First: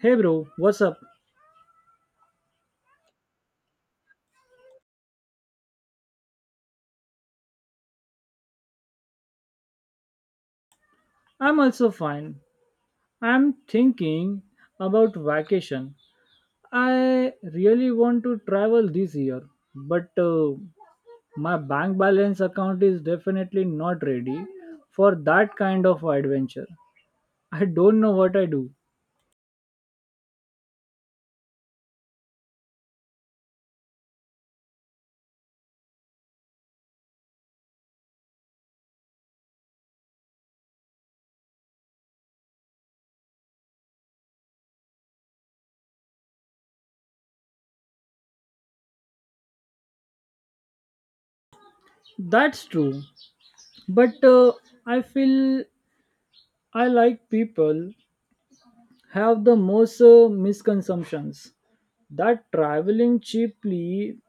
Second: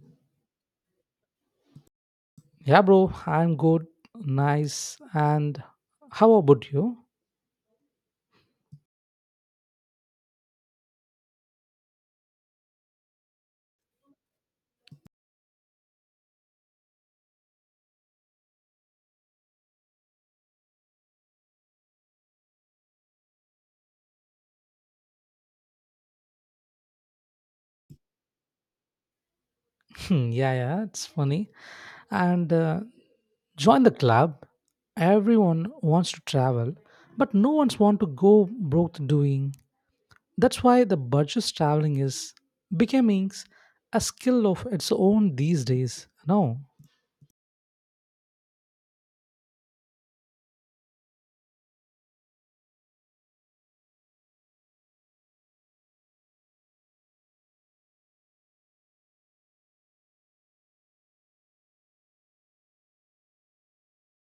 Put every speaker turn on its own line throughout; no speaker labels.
Hey bro, what's up?
Yeah, bro, I'm good, nice. And how about you?
I'm also fine. I'm thinking about vacation. I really want to travel this year, but my bank balance account is definitely not ready for that kind of adventure. I don't know what I do.
Yeah, yeah, it's funny. And Join the club. Everyone wants to travel, but no one's want to go broke doing. That's why the budget traveling is becoming a skill of its own these days. No,
That's true, but I feel I like people have the most misconceptions that traveling cheaply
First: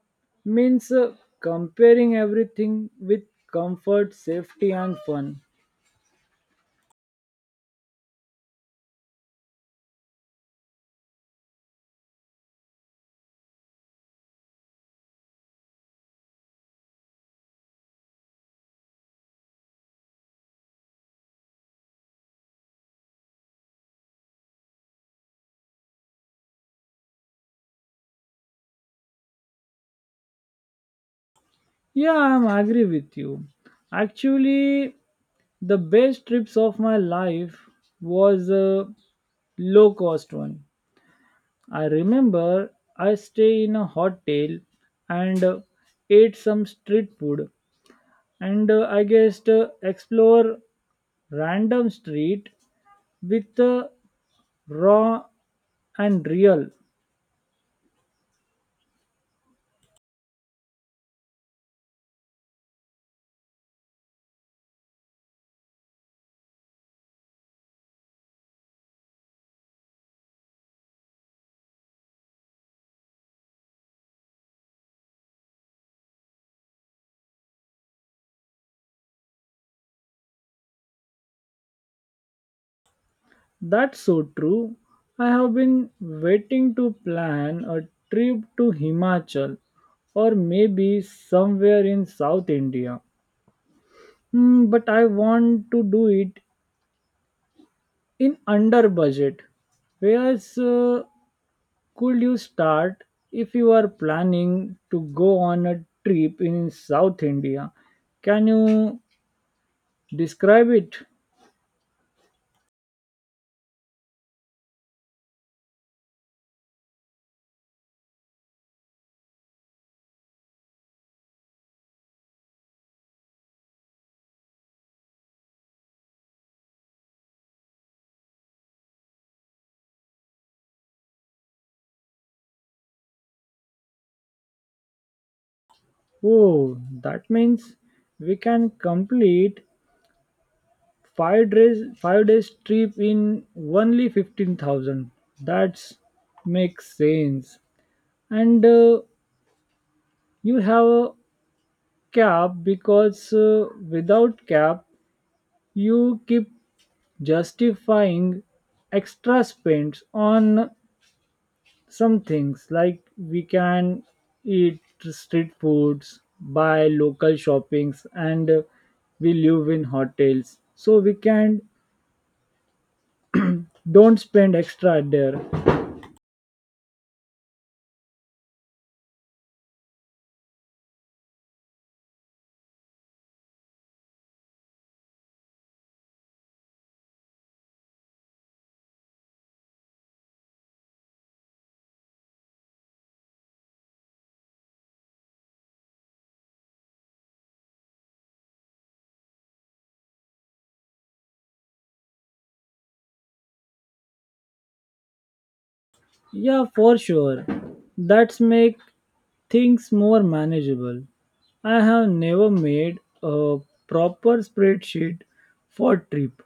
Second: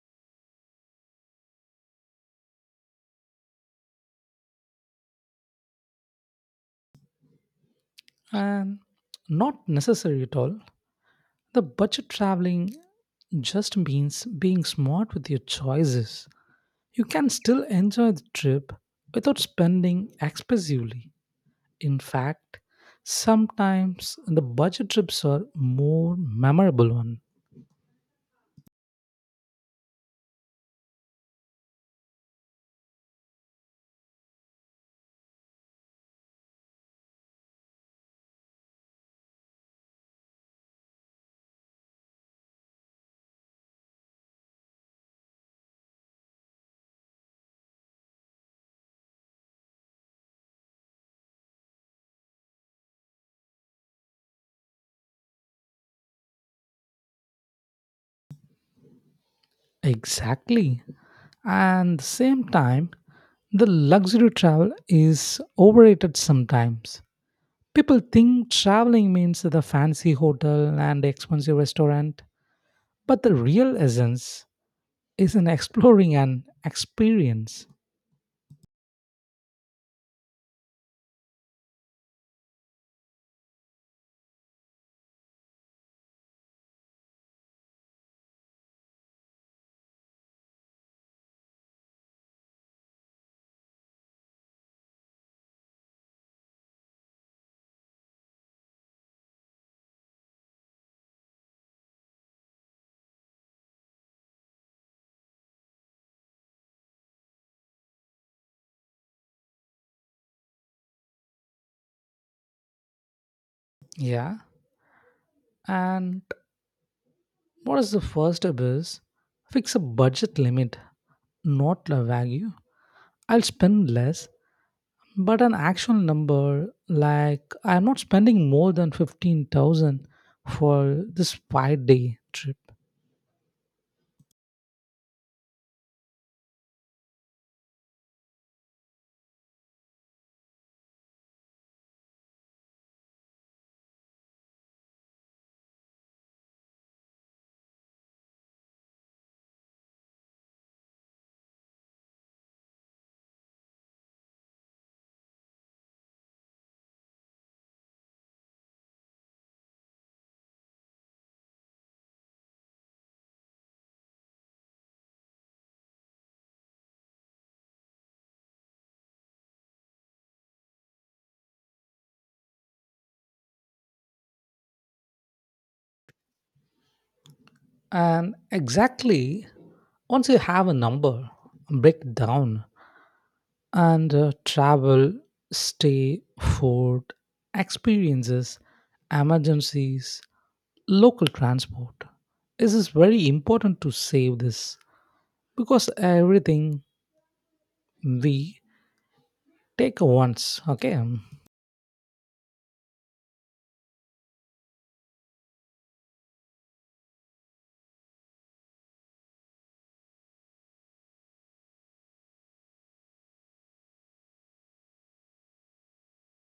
means comparing everything with comfort, safety, and fun.
and not necessary at all. The budget traveling just means being smart with your choices. You can still enjoy the trip without spending expensively. In fact, sometimes the budget trips are more memorable one.
Yeah, I'm agree with you. Actually, the best trips of my life was a low cost one. I remember I stay in a hotel and ate some street food and explore random street with raw and real.
Exactly. And the same time, the luxury travel is overrated sometimes. People think traveling means the fancy hotel and expensive restaurant, but the real essence is in exploring an experience.
That's so true. I have been waiting to plan a trip to Himachal or maybe somewhere in South India. Hmm, but I want to do it in under budget. Where else could you start if you are planning to go on a trip in South India? Can you describe it?
Yeah. And what is the first step is fix a budget limit, not a value. I'll spend less, but an actual number like I'm not spending more than 15,000 for this 5 day trip.
Oh, that means we can complete 5 days trip in only 15,000. That's makes sense and you have a cap because without cap you keep justifying extra spends on some things like we can eat street foods, buy local shoppings, and we live in hotels so we can don't spend extra there.
And exactly once you have a number, break it down and travel, stay, food, experiences, emergencies, local transport. This is very important to save this because everything we take once, okay?
Yeah, for sure. That's make things more manageable. I have never made a proper spreadsheet for trip,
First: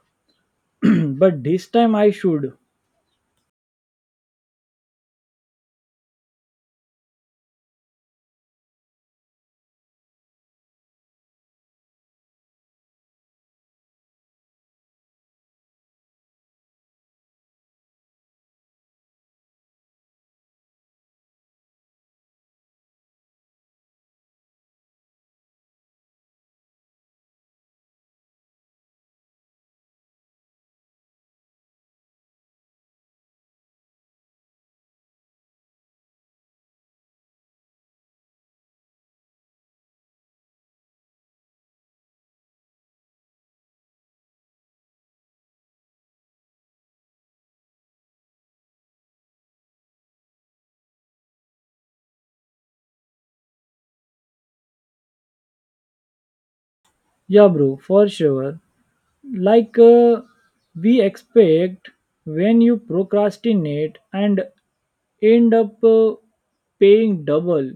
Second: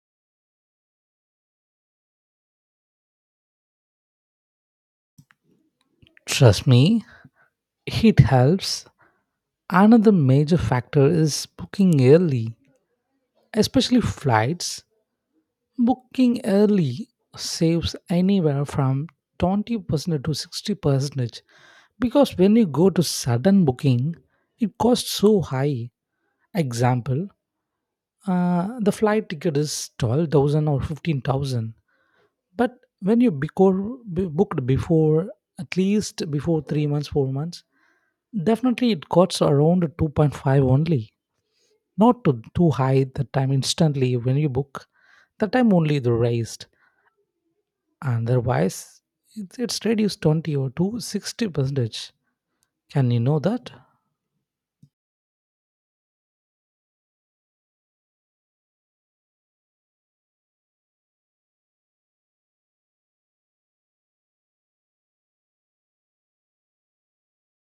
but this time I should.
Trust me, it helps. Another major factor is booking early, especially flights. Booking early saves anywhere from 20% to 60%, because when you go to sudden booking it costs so high. Example, the flight ticket is 12,000 or 15,000, but when you before, booked before at least before 3 months 4 months, definitely it costs around 2.5 only, not to too high the time instantly when you book, the time only the raised. Otherwise it's reduced 20 or to 60 percentage, can you know that?
Yeah, bro, for sure. Like we expect when you procrastinate and end up paying double.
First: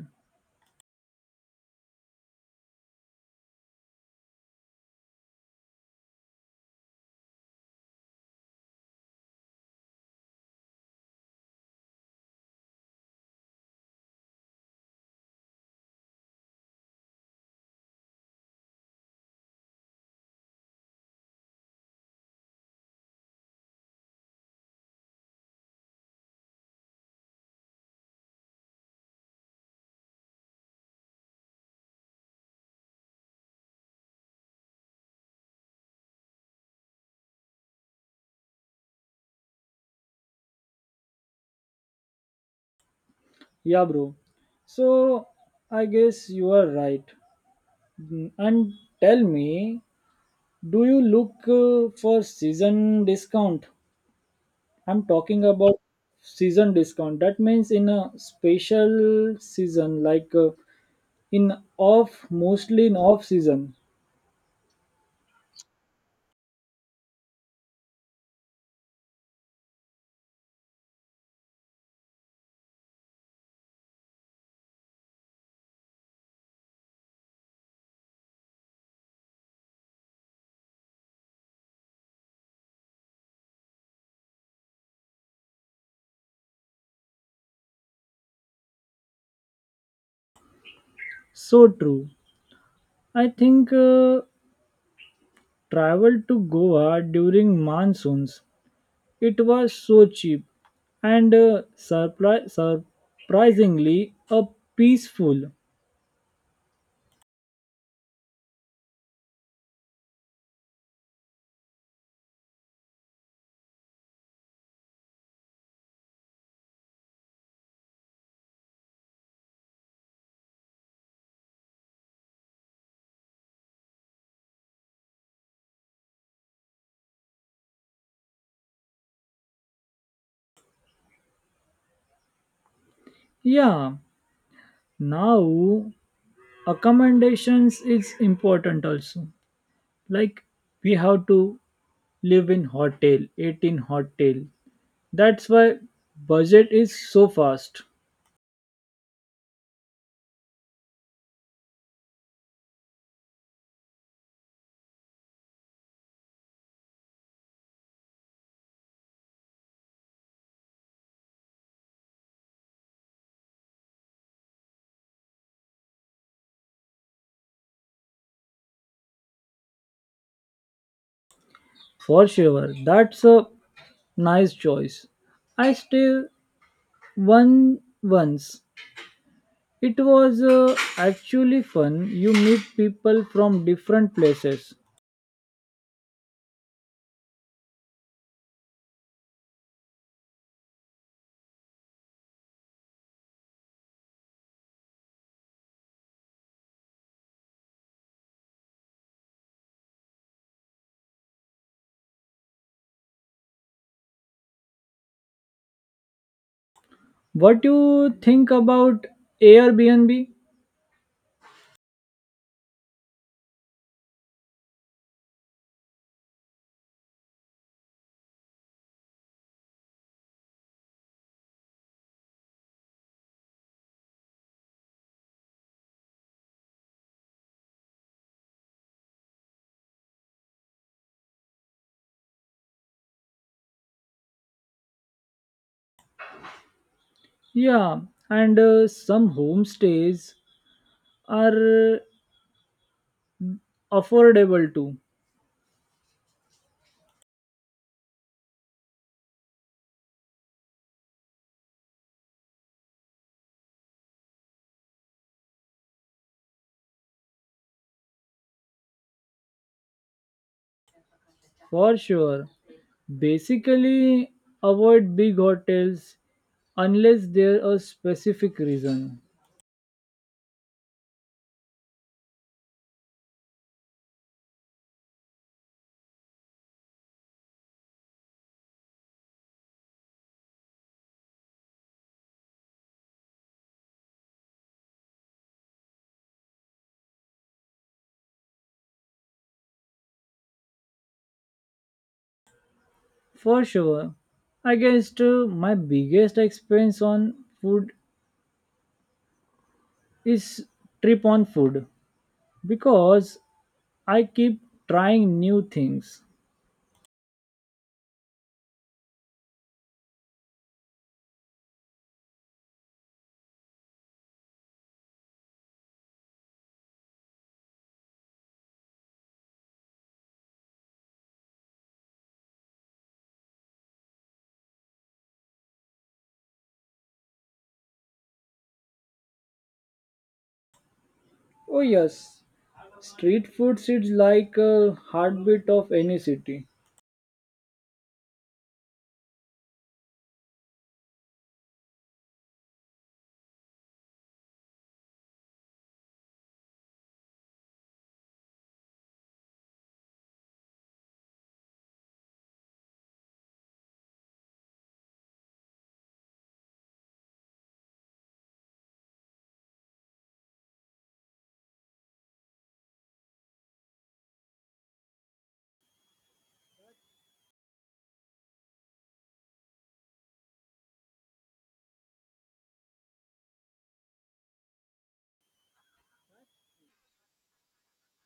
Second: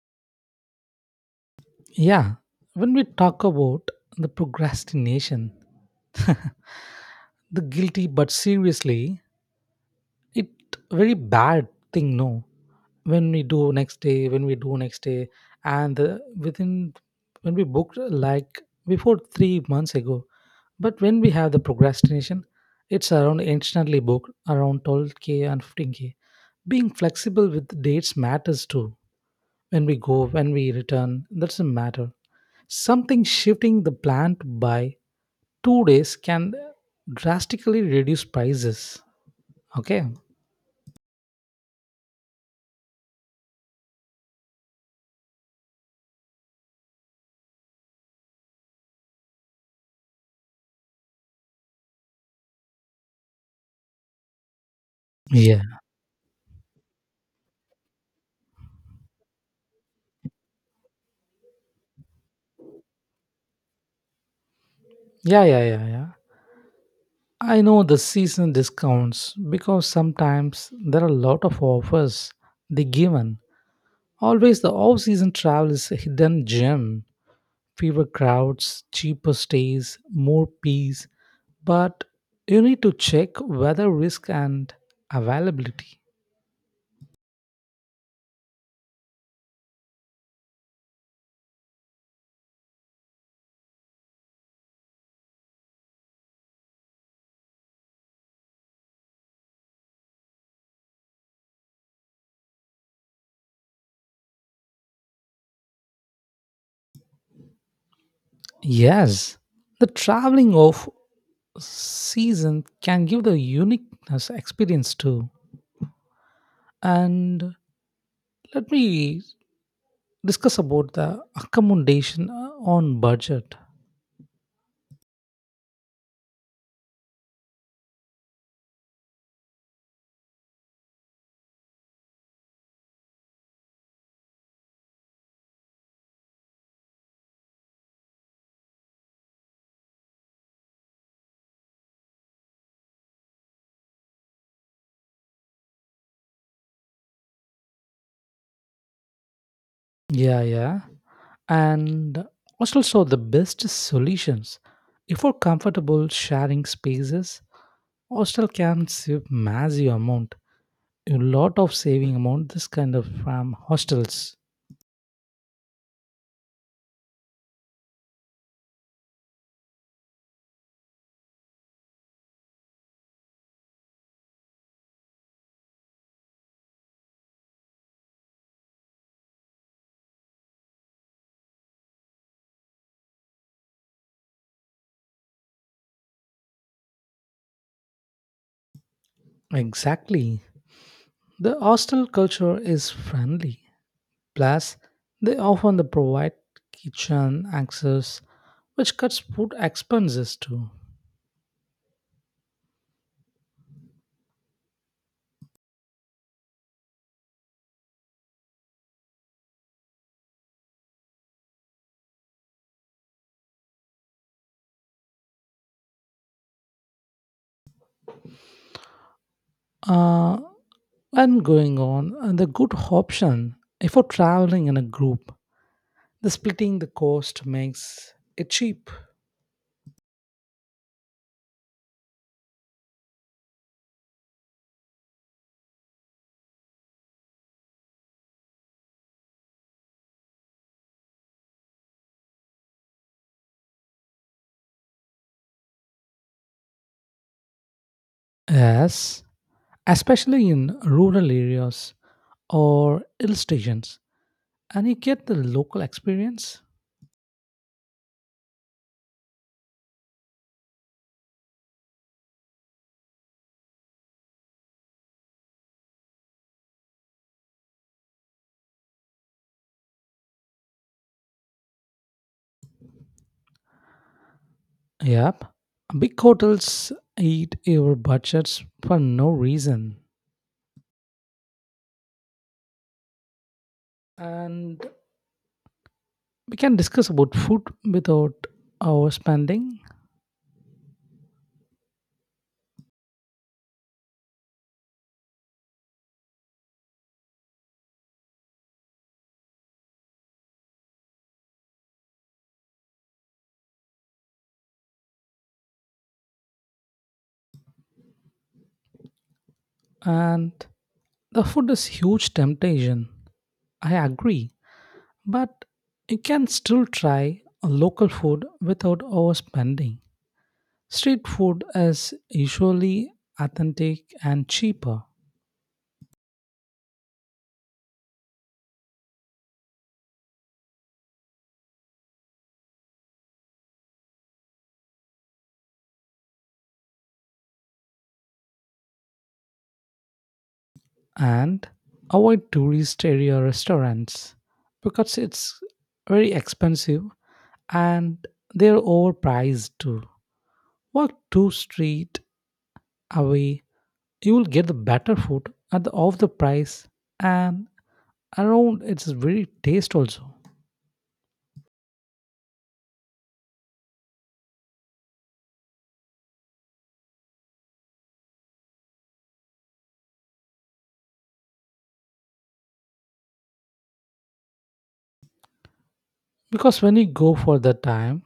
Yeah, when we talk about the procrastination, the guilty, but seriously, it very bad thing. No, when we do next day, when we do next day, and within when we booked like before 3 months ago, but when we have the procrastination, it's around instantly booked around 12k and 15k. Being flexible with dates matters too. When we go, when we return, that's a matter. Something shifting the plan to buy 2 days can drastically reduce prices. Okay.
Yeah, bro. So I guess you are right. Mm, and tell me, do you look for season discount? I'm talking
Yeah.
about season discount. That means in a special season, like in off, mostly in off season.
Yeah, yeah, yeah, yeah. I know the season discounts because sometimes there are a lot of offers they given. Always the off-season travel is a hidden gem. Fewer crowds, cheaper stays, more peace. But you need to check weather risk and availability.
So true. I think travel to Goa during monsoons. It was so cheap and surprisingly peaceful.
Yes, the traveling of season can give the uniqueness experience too. And let me discuss about the accommodation on budget.
Yeah. Now accommodations is important also. Like we have to live in hotel, eat in hotel, that's why budget is so fast.
Yeah, yeah. And hostels are the best solutions. If for comfortable sharing spaces, hostel can save massive amount, a lot of saving amount. This kind of from hostels.
For sure, that's a nice choice. I stay one once it was actually fun, you meet people from different places.
Exactly. The hostel culture is friendly. Plus, they often they provide kitchen access, which cuts food expenses too.
What you think about Airbnb?
Uh, and going on, the good option if you're traveling in a group, the splitting the cost makes it cheap.
Yeah, and some homestays are affordable too.
Yes, especially in rural areas or hill stations, and you get the local experience.
For sure. Basically, avoid big hotels unless there are specific reason.
Yep, big hotels eat your budgets for no reason. And we can discuss about food without overspending,
For sure, I guess my biggest expense on food is trip on food because I keep trying new things.
and the food is huge temptation. I agree, but you can still try a local food without overspending. Street food is usually authentic and cheaper,
Oh yes, street food is like a heartbeat of any city.
and avoid tourist area restaurants because it's very expensive, and they're overpriced too. Walk two street away, you will get the better food at the of the price, and around its very taste also, because when you go for that time,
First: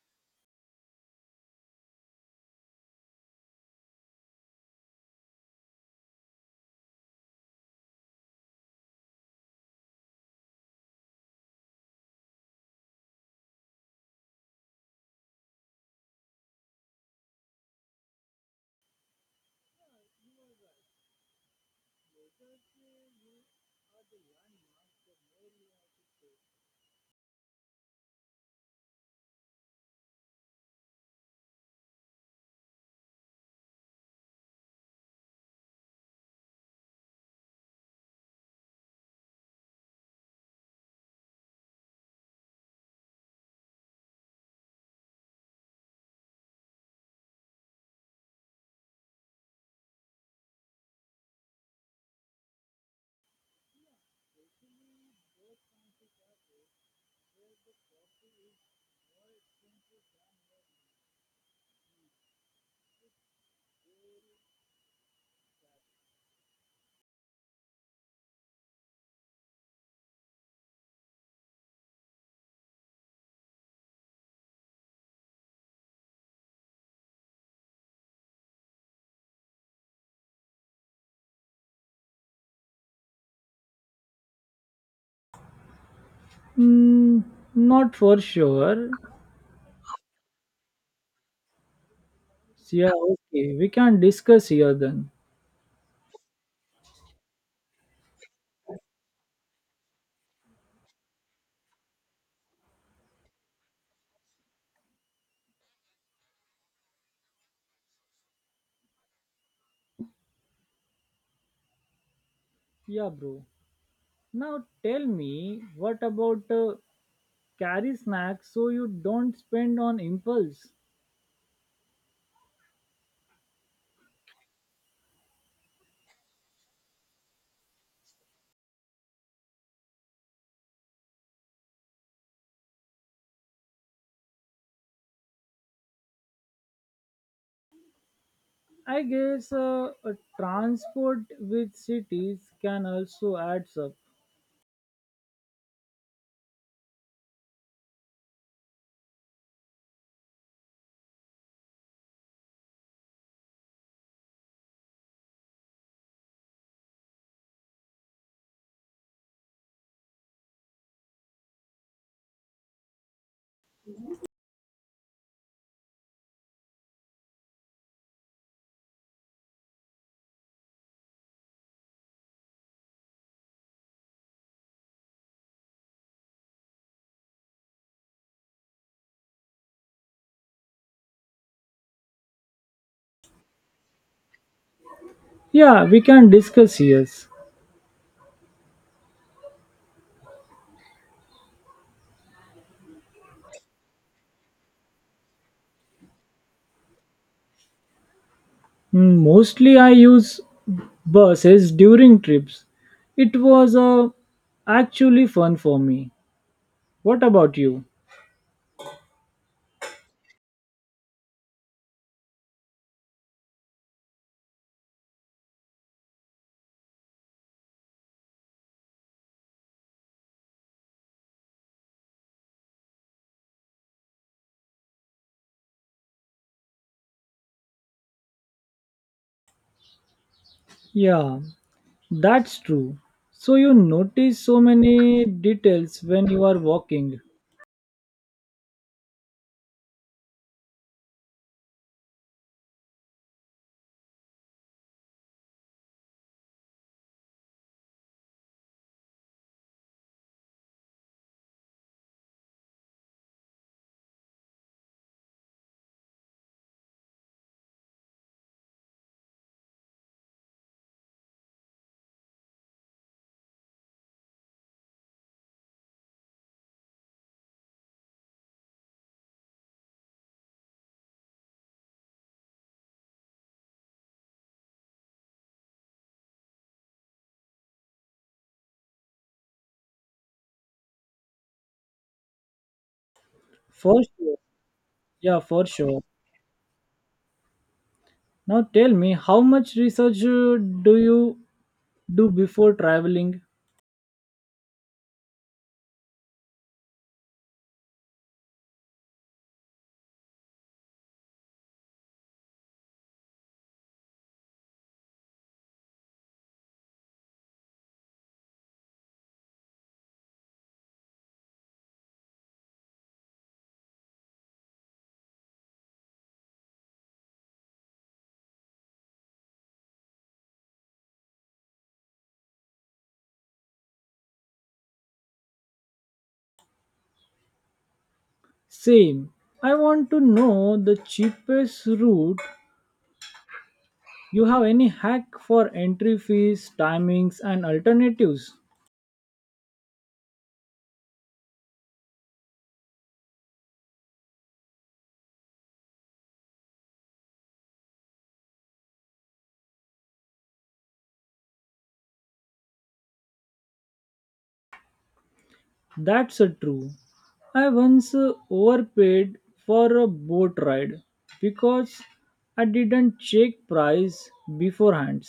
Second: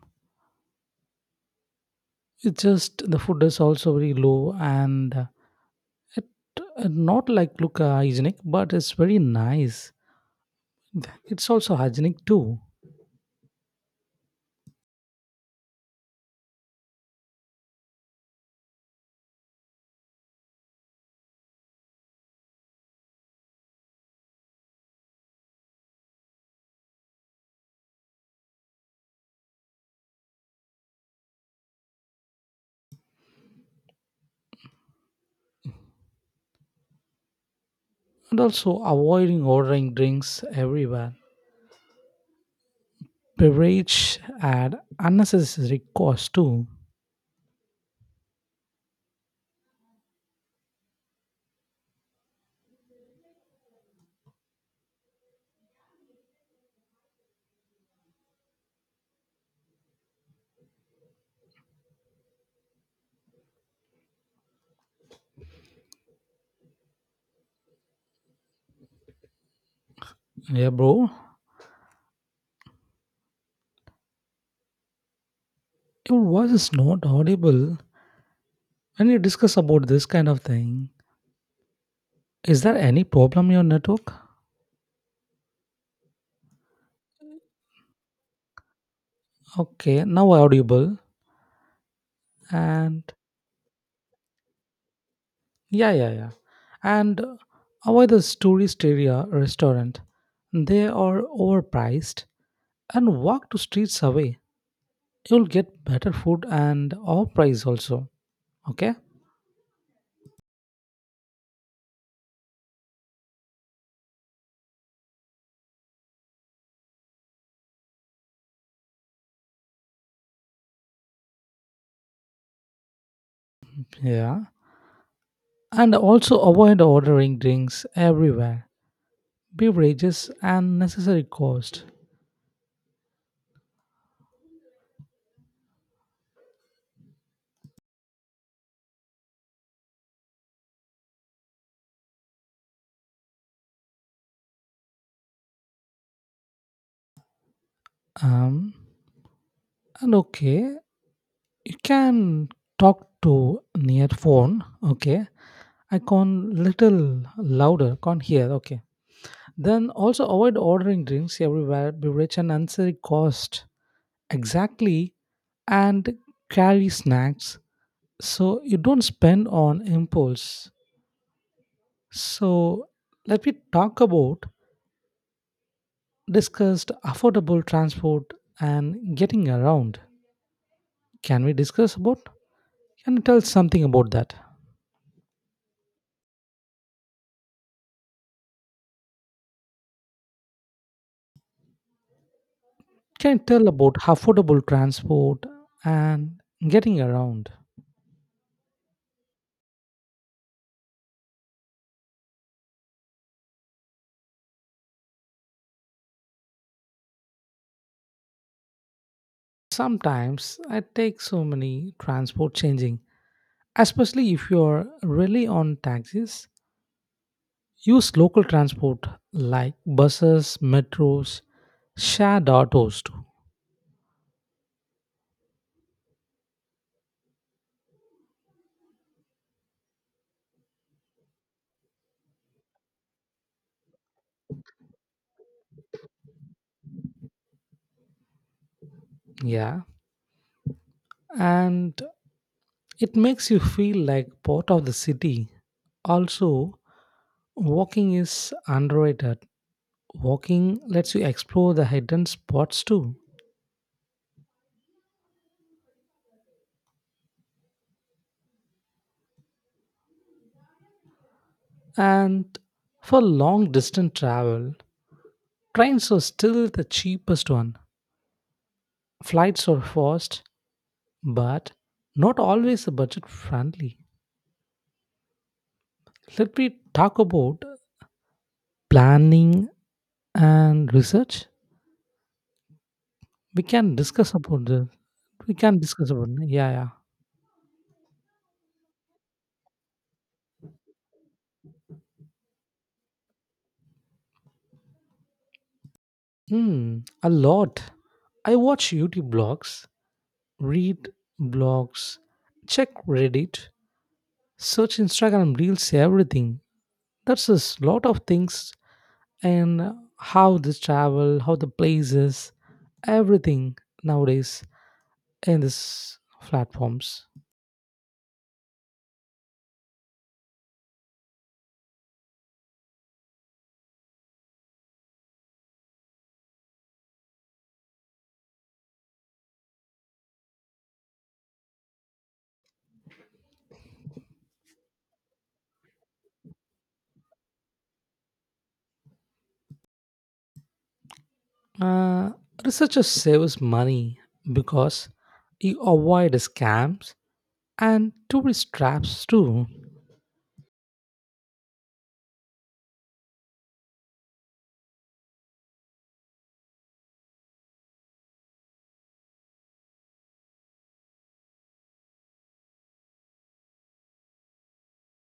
it's just the food is also very low, and it, not like look hygienic, but it's very nice, it's also hygienic too. And also avoiding ordering drinks everywhere, beverage add unnecessary cost too. Yeah, bro, your voice is not audible when you discuss about this kind of thing. Is there any problem in your network?
Mm, not for sure.
Okay, now audible.
Yeah,
And
okay. We can discuss here then.
yeah, yeah, yeah. And avoid the tourist area restaurant. They are overpriced. And walk to streets away. You'll get better food and off price also. Okay?
Yeah, bro. Now tell me, what about carry snacks so you don't spend on impulse?
Yeah. And also avoid ordering drinks everywhere. Beverages and necessary cost.
I guess a transport with cities can also add up.
Um and okay, you can talk to near phone, okay? I can little louder, can't hear. Okay. Then also avoid ordering drinks everywhere, beverage and unnecessary cost. Exactly. And carry snacks so you don't spend on impulse. So let me talk about discussed affordable transport and getting around. Can we discuss about? Can you tell something about that?
Yeah, we can discuss, yes.
Can you tell about affordable transport and getting around?
Mm, mostly I use buses during trips. It was actually fun for me. What about you?
Sometimes I take so many transport changing, especially if you're really on taxis. Use local transport like buses, metros, shared autos too.
Yeah, that's true. So you notice so many details when you are walking.
Yeah, and it makes you feel like part of the city. Also, walking is underrated. Walking lets you explore the hidden spots too. And for long distance travel, trains are still the cheapest one. Flights are fast, but not always budget friendly. Let me talk about planning and research. We can
First,
discuss about the.
yeah,
We
for
can
sure.
discuss about, yeah, yeah.
Now tell me, how much research do you do before traveling?
Hmm, a lot. I watch YouTube blogs, read blogs, check Reddit, search Instagram reels, everything. That's a lot of things, and how this travel, how the places, everything nowadays, in these platforms.
Same. I want to know the cheapest route. You have any hack for entry fees, timings, and alternatives?
Uh, Researchers saves money because you avoid scams and tourist traps too.
That's a true. I once overpaid for a boat ride because I didn't check price beforehand.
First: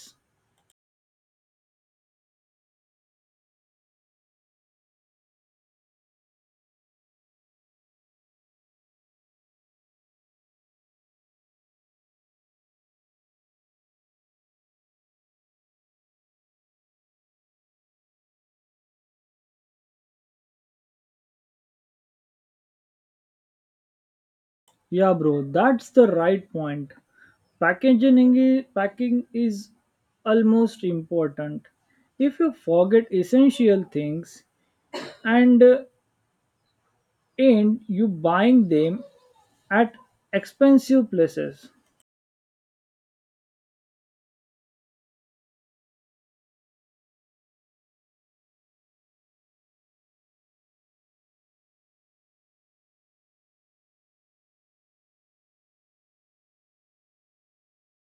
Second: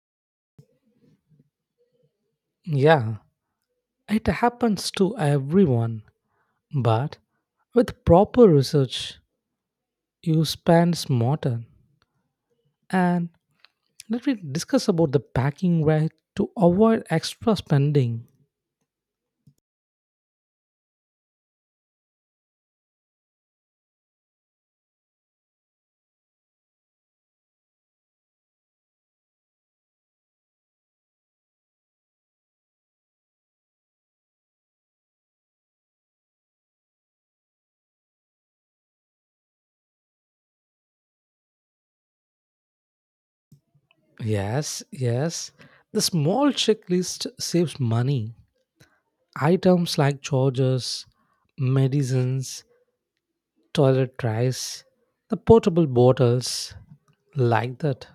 Yeah, it happens to everyone, but with proper research, you spend smarter. And let me discuss about the packing right to avoid extra spending.
Yeah, bro, that's the right point. Packing is almost important if you forget essential things and end you buying them at expensive places.
Yes, yes, the small checklist saves money. Items like chargers, medicines, toilet trays, the portable bottles, like that.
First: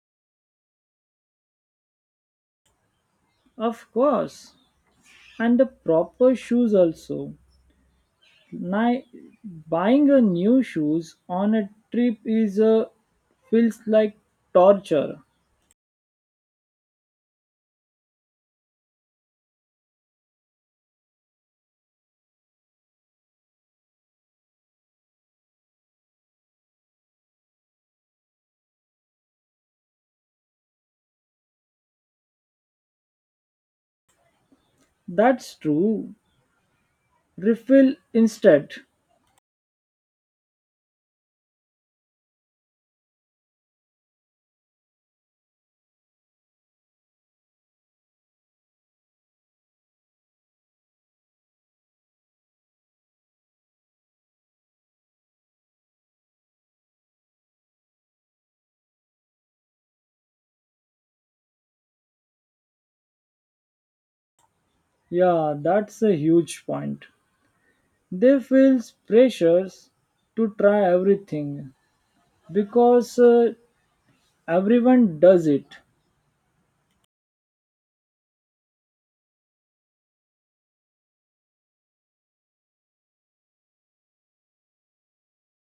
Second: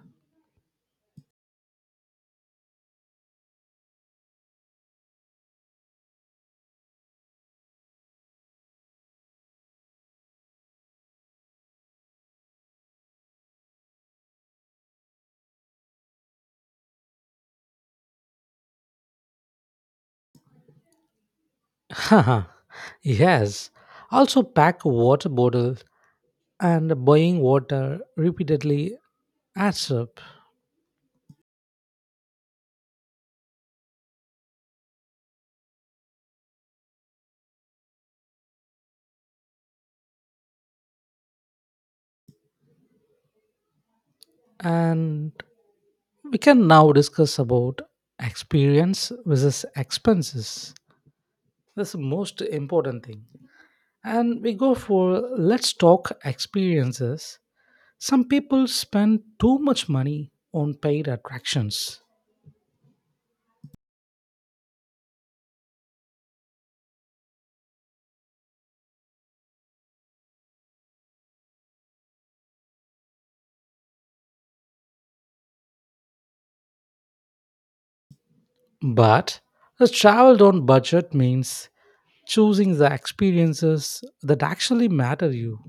Of course, and the proper shoes also. Ni- Buying a new shoes on a trip is a feels like torture.
Haha, yes. Also, pack a water bottle, and buying water repeatedly adds up.
That's true. Refill instead.
And we can now discuss about experience versus expenses. That's the most important thing. And we go for let's talk experiences. Some people spend too much money on paid attractions.
Yeah, that's a huge point. They feel pressures to try everything because everyone does it.
But a travel on budget means choosing the experiences that actually matter you.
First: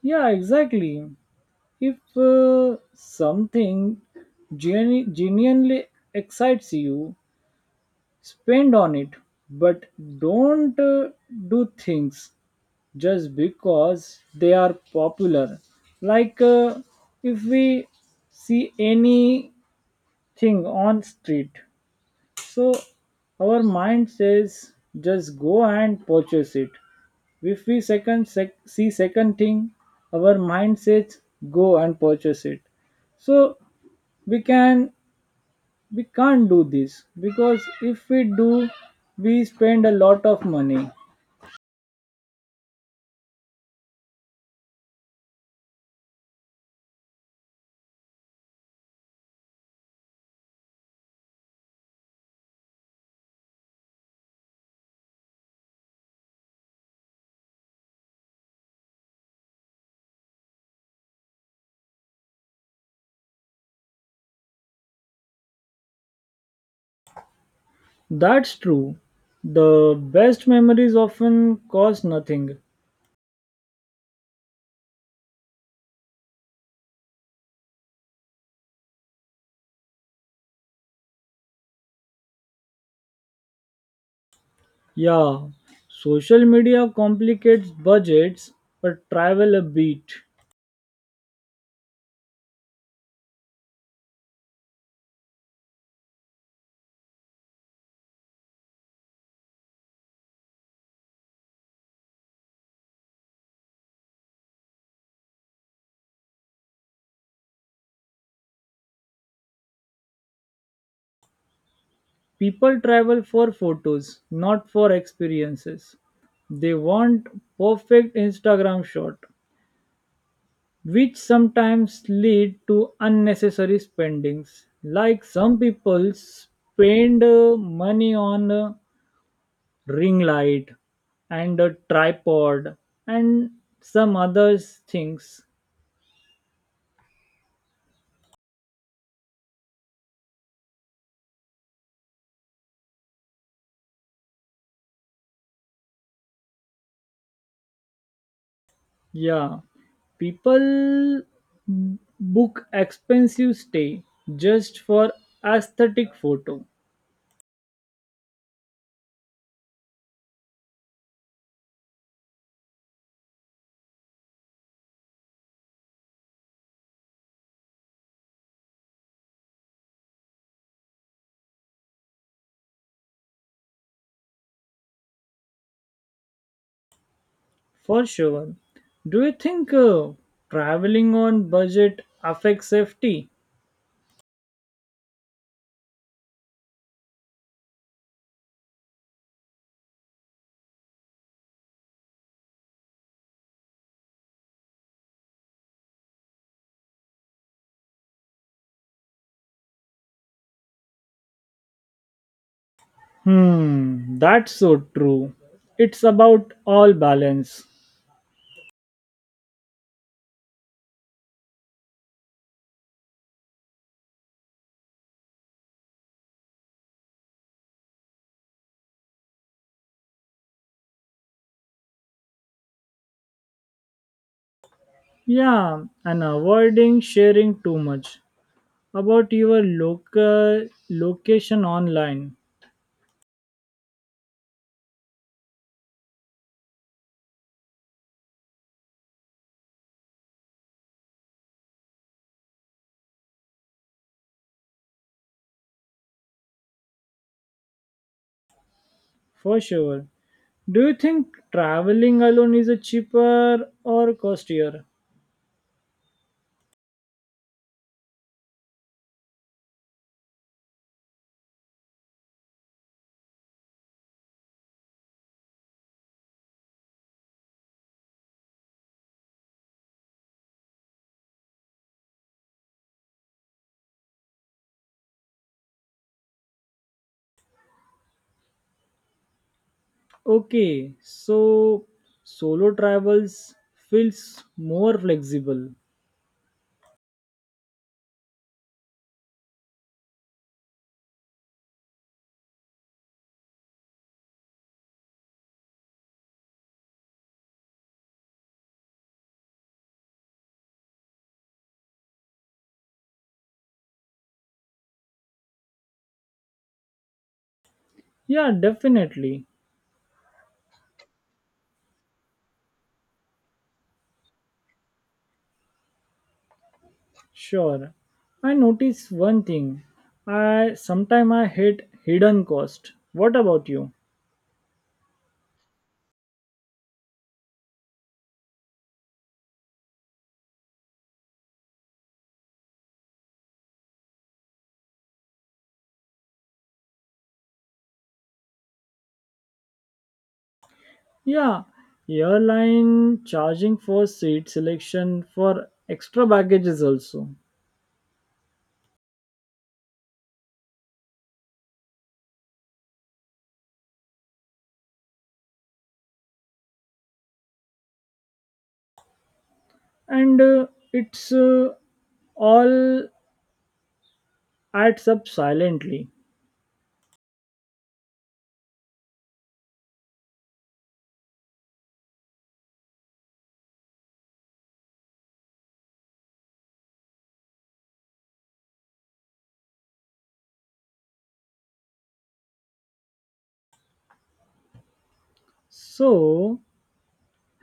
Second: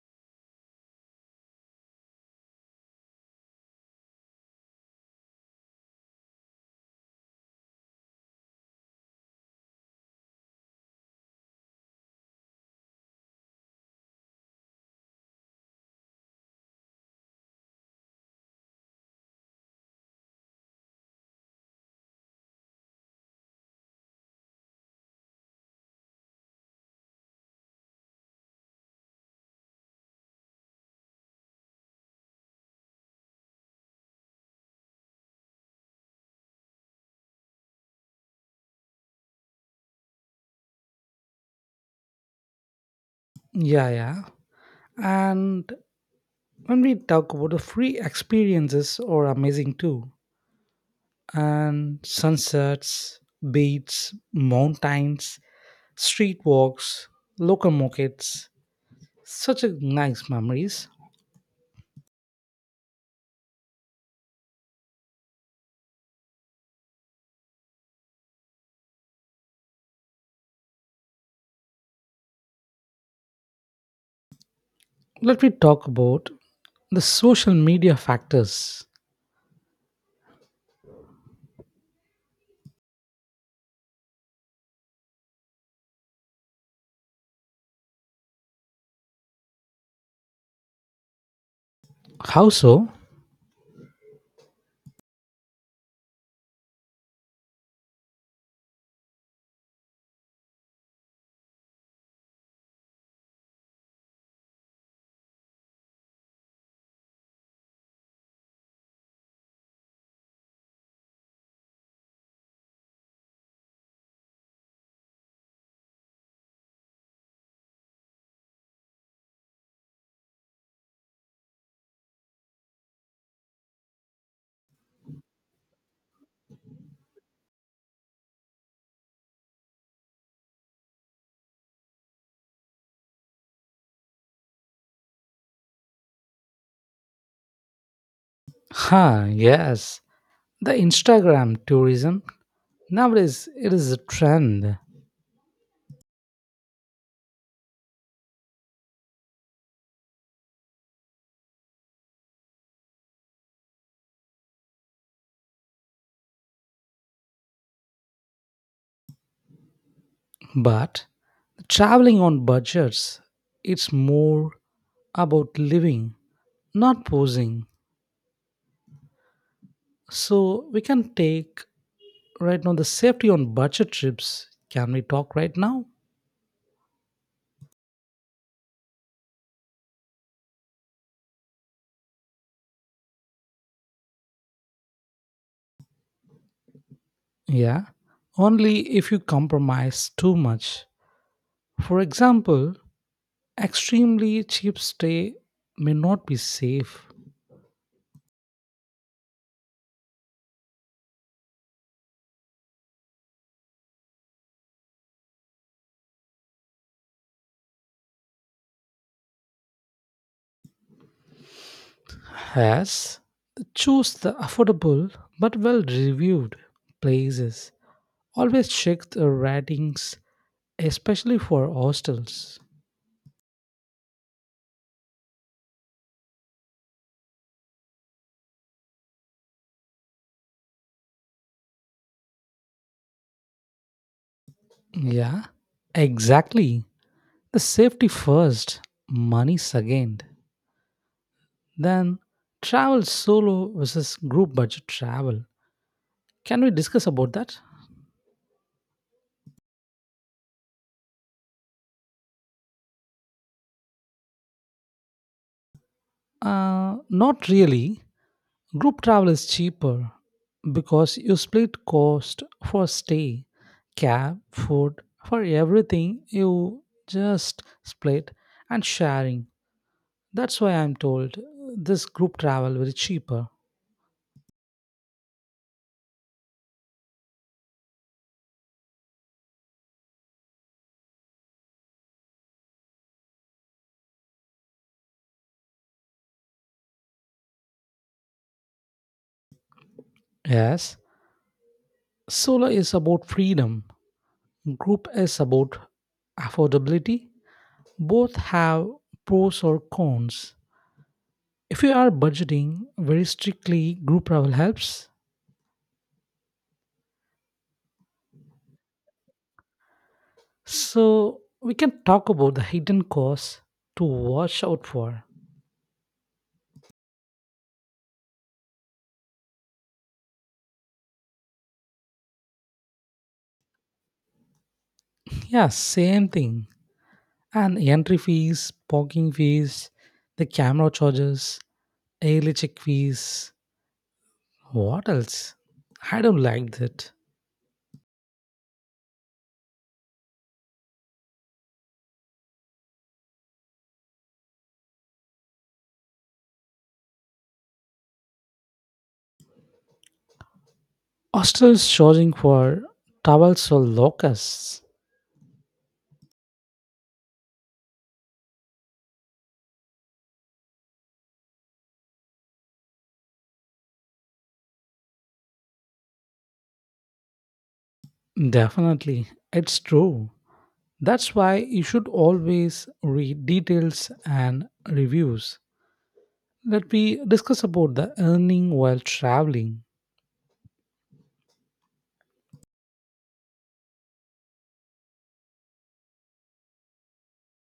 Yeah, exactly. If something genuinely excites you, spend on it, but don't do things just because they are popular. Like if we see anything on street, so our mind says just go and purchase it. If we see second thing, our mind says go and purchase it. So we can we can't do this because if we do, we spend a lot of money.
Yeah, yeah. And when we talk about the free experiences are amazing too. And sunsets, beaches, mountains, street walks, local markets, such a nice memories.
That's true. The best memories often cost nothing.
Let me talk about the social media factors.
Yeah, social media complicates budgets but travel a bit.
How so?
People travel for photos, not for experiences. They want perfect Instagram shot, which sometimes lead to unnecessary spendings. Like some people spend money on a ring light and a tripod and some other things.
Ha, yes. The Instagram tourism nowadays it is a trend,
Yeah, people book expensive stay just for aesthetic photo.
but traveling on budgets it's more about living, not posing. So we can take right now the safety on budget trips. Can we talk right now?
For sure. Do you think traveling on budget affects safety?
Yeah. Only if you compromise too much. For example, extremely cheap stay may not be safe.
Hmm, that's so true. It's about all balance.
Yes. Choose the affordable but well reviewed places. Always check the ratings, especially for hostels.
Yeah, and avoiding sharing too much about your local location online.
Yeah, exactly. The safety first, money second. Then travel solo versus group budget travel. Can we discuss about that?
For sure. Do you think traveling alone is a cheaper or costlier?
Not really. Group travel is cheaper because you split cost for stay, cab, food, for everything you just split and sharing. That's why I'm told this group travel will be cheaper.
Okay, so solo travels feels more flexible.
Yes, solo is about freedom, group is about affordability. Both have pros or cons. If you are budgeting very strictly, group travel helps.
Yeah, definitely.
So we can talk about the hidden costs to watch out for.
Sure. I notice one thing. I sometime I hate hidden cost. What about you?
Yeah, same thing. And entry fees, parking fees, the camera charges, early check fees. What else? I don't like that.
Yeah, airline charging for seat selection for extra baggages also.
Hostels charging for towels or locusts.
And it's all adds up silently.
Definitely, it's true. That's why you should always read details and reviews. Let me discuss about the earning while traveling.
So,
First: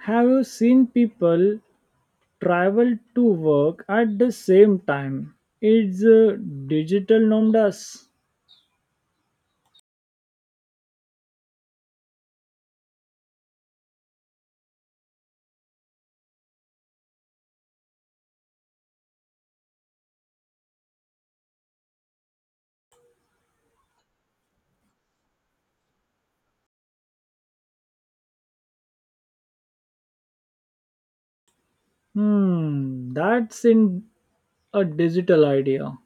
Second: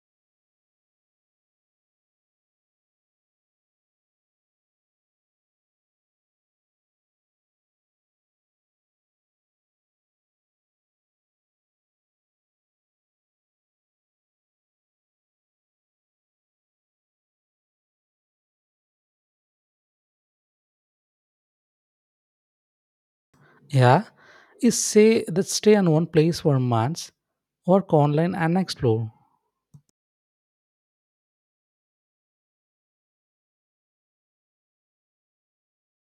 have you seen people travel to work at the same time? It's digital norm does.
Yeah, is say that stay in one place for months, work online and explore.
Hmm, that's in a digital idea.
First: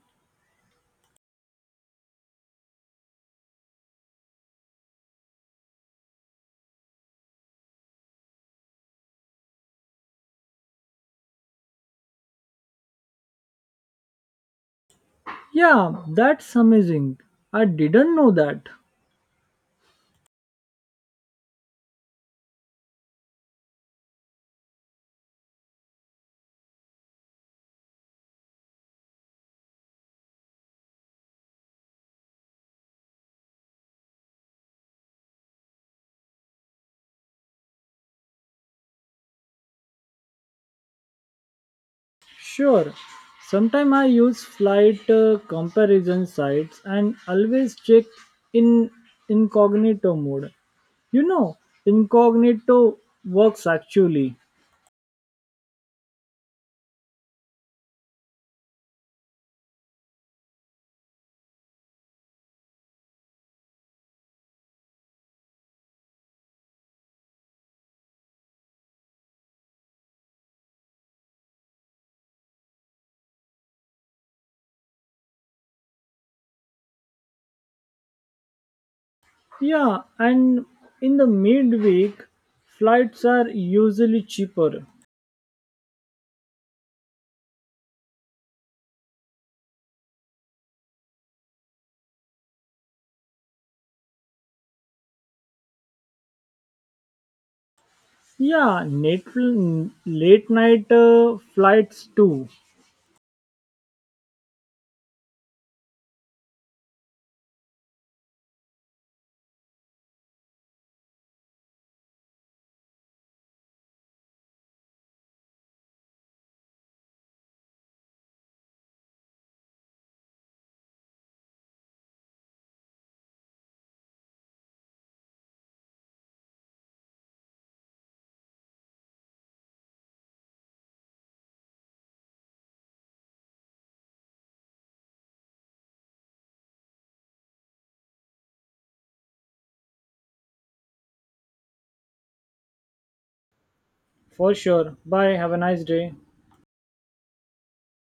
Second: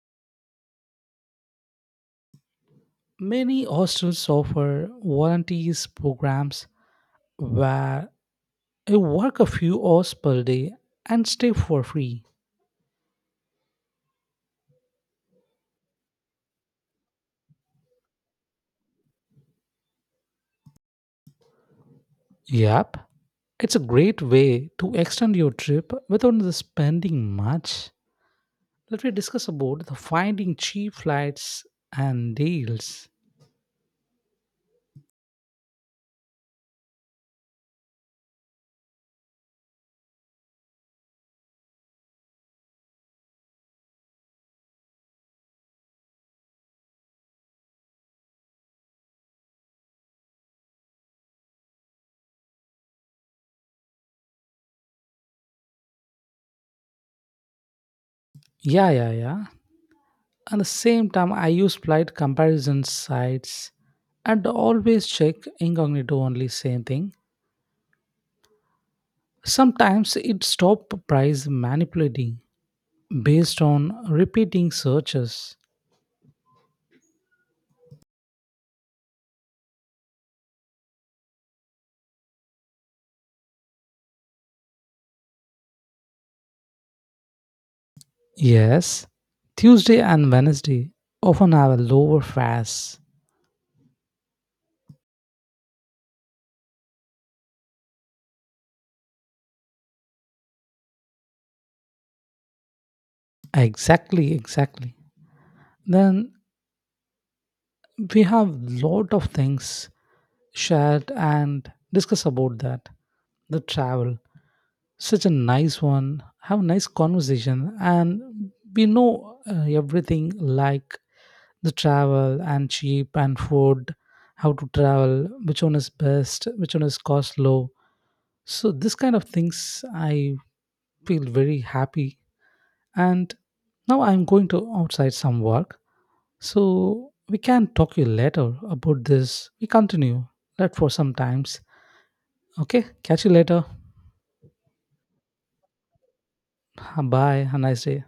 Many hostels offer volunteers programs where you work a few hours per day and stay for free.
Yeah, that's amazing. I didn't know that.
Yep, it's a great way to extend your trip without the spending much. Let me discuss about the finding cheap flights and deals.
Sure. Sometimes I use flight comparison sites and always check in incognito mode. You know, incognito works actually.
Yeah, yeah, yeah. At the same time, I use flight comparison sites and always check incognito only same thing. Sometimes it stop price manipulating based on repeating searches.
Yeah, and in the midweek, flights are usually cheaper.
Yes, Tuesday and Wednesday often have a lower fares.
Yeah, net, late night flights too.
Exactly, exactly. Then we have lot of things shared and discuss about that. The travel, such a nice one, have a nice conversation, and we know everything like the travel and cheap and food, how to travel, which one is best, which one is cost low. So this kind of things I feel very happy, and now I'm going to outside some work, so we can talk you later about this, we continue that for some times. Okay, catch you later.
For sure. Bye. Have a nice day.
Bye, have a nice day.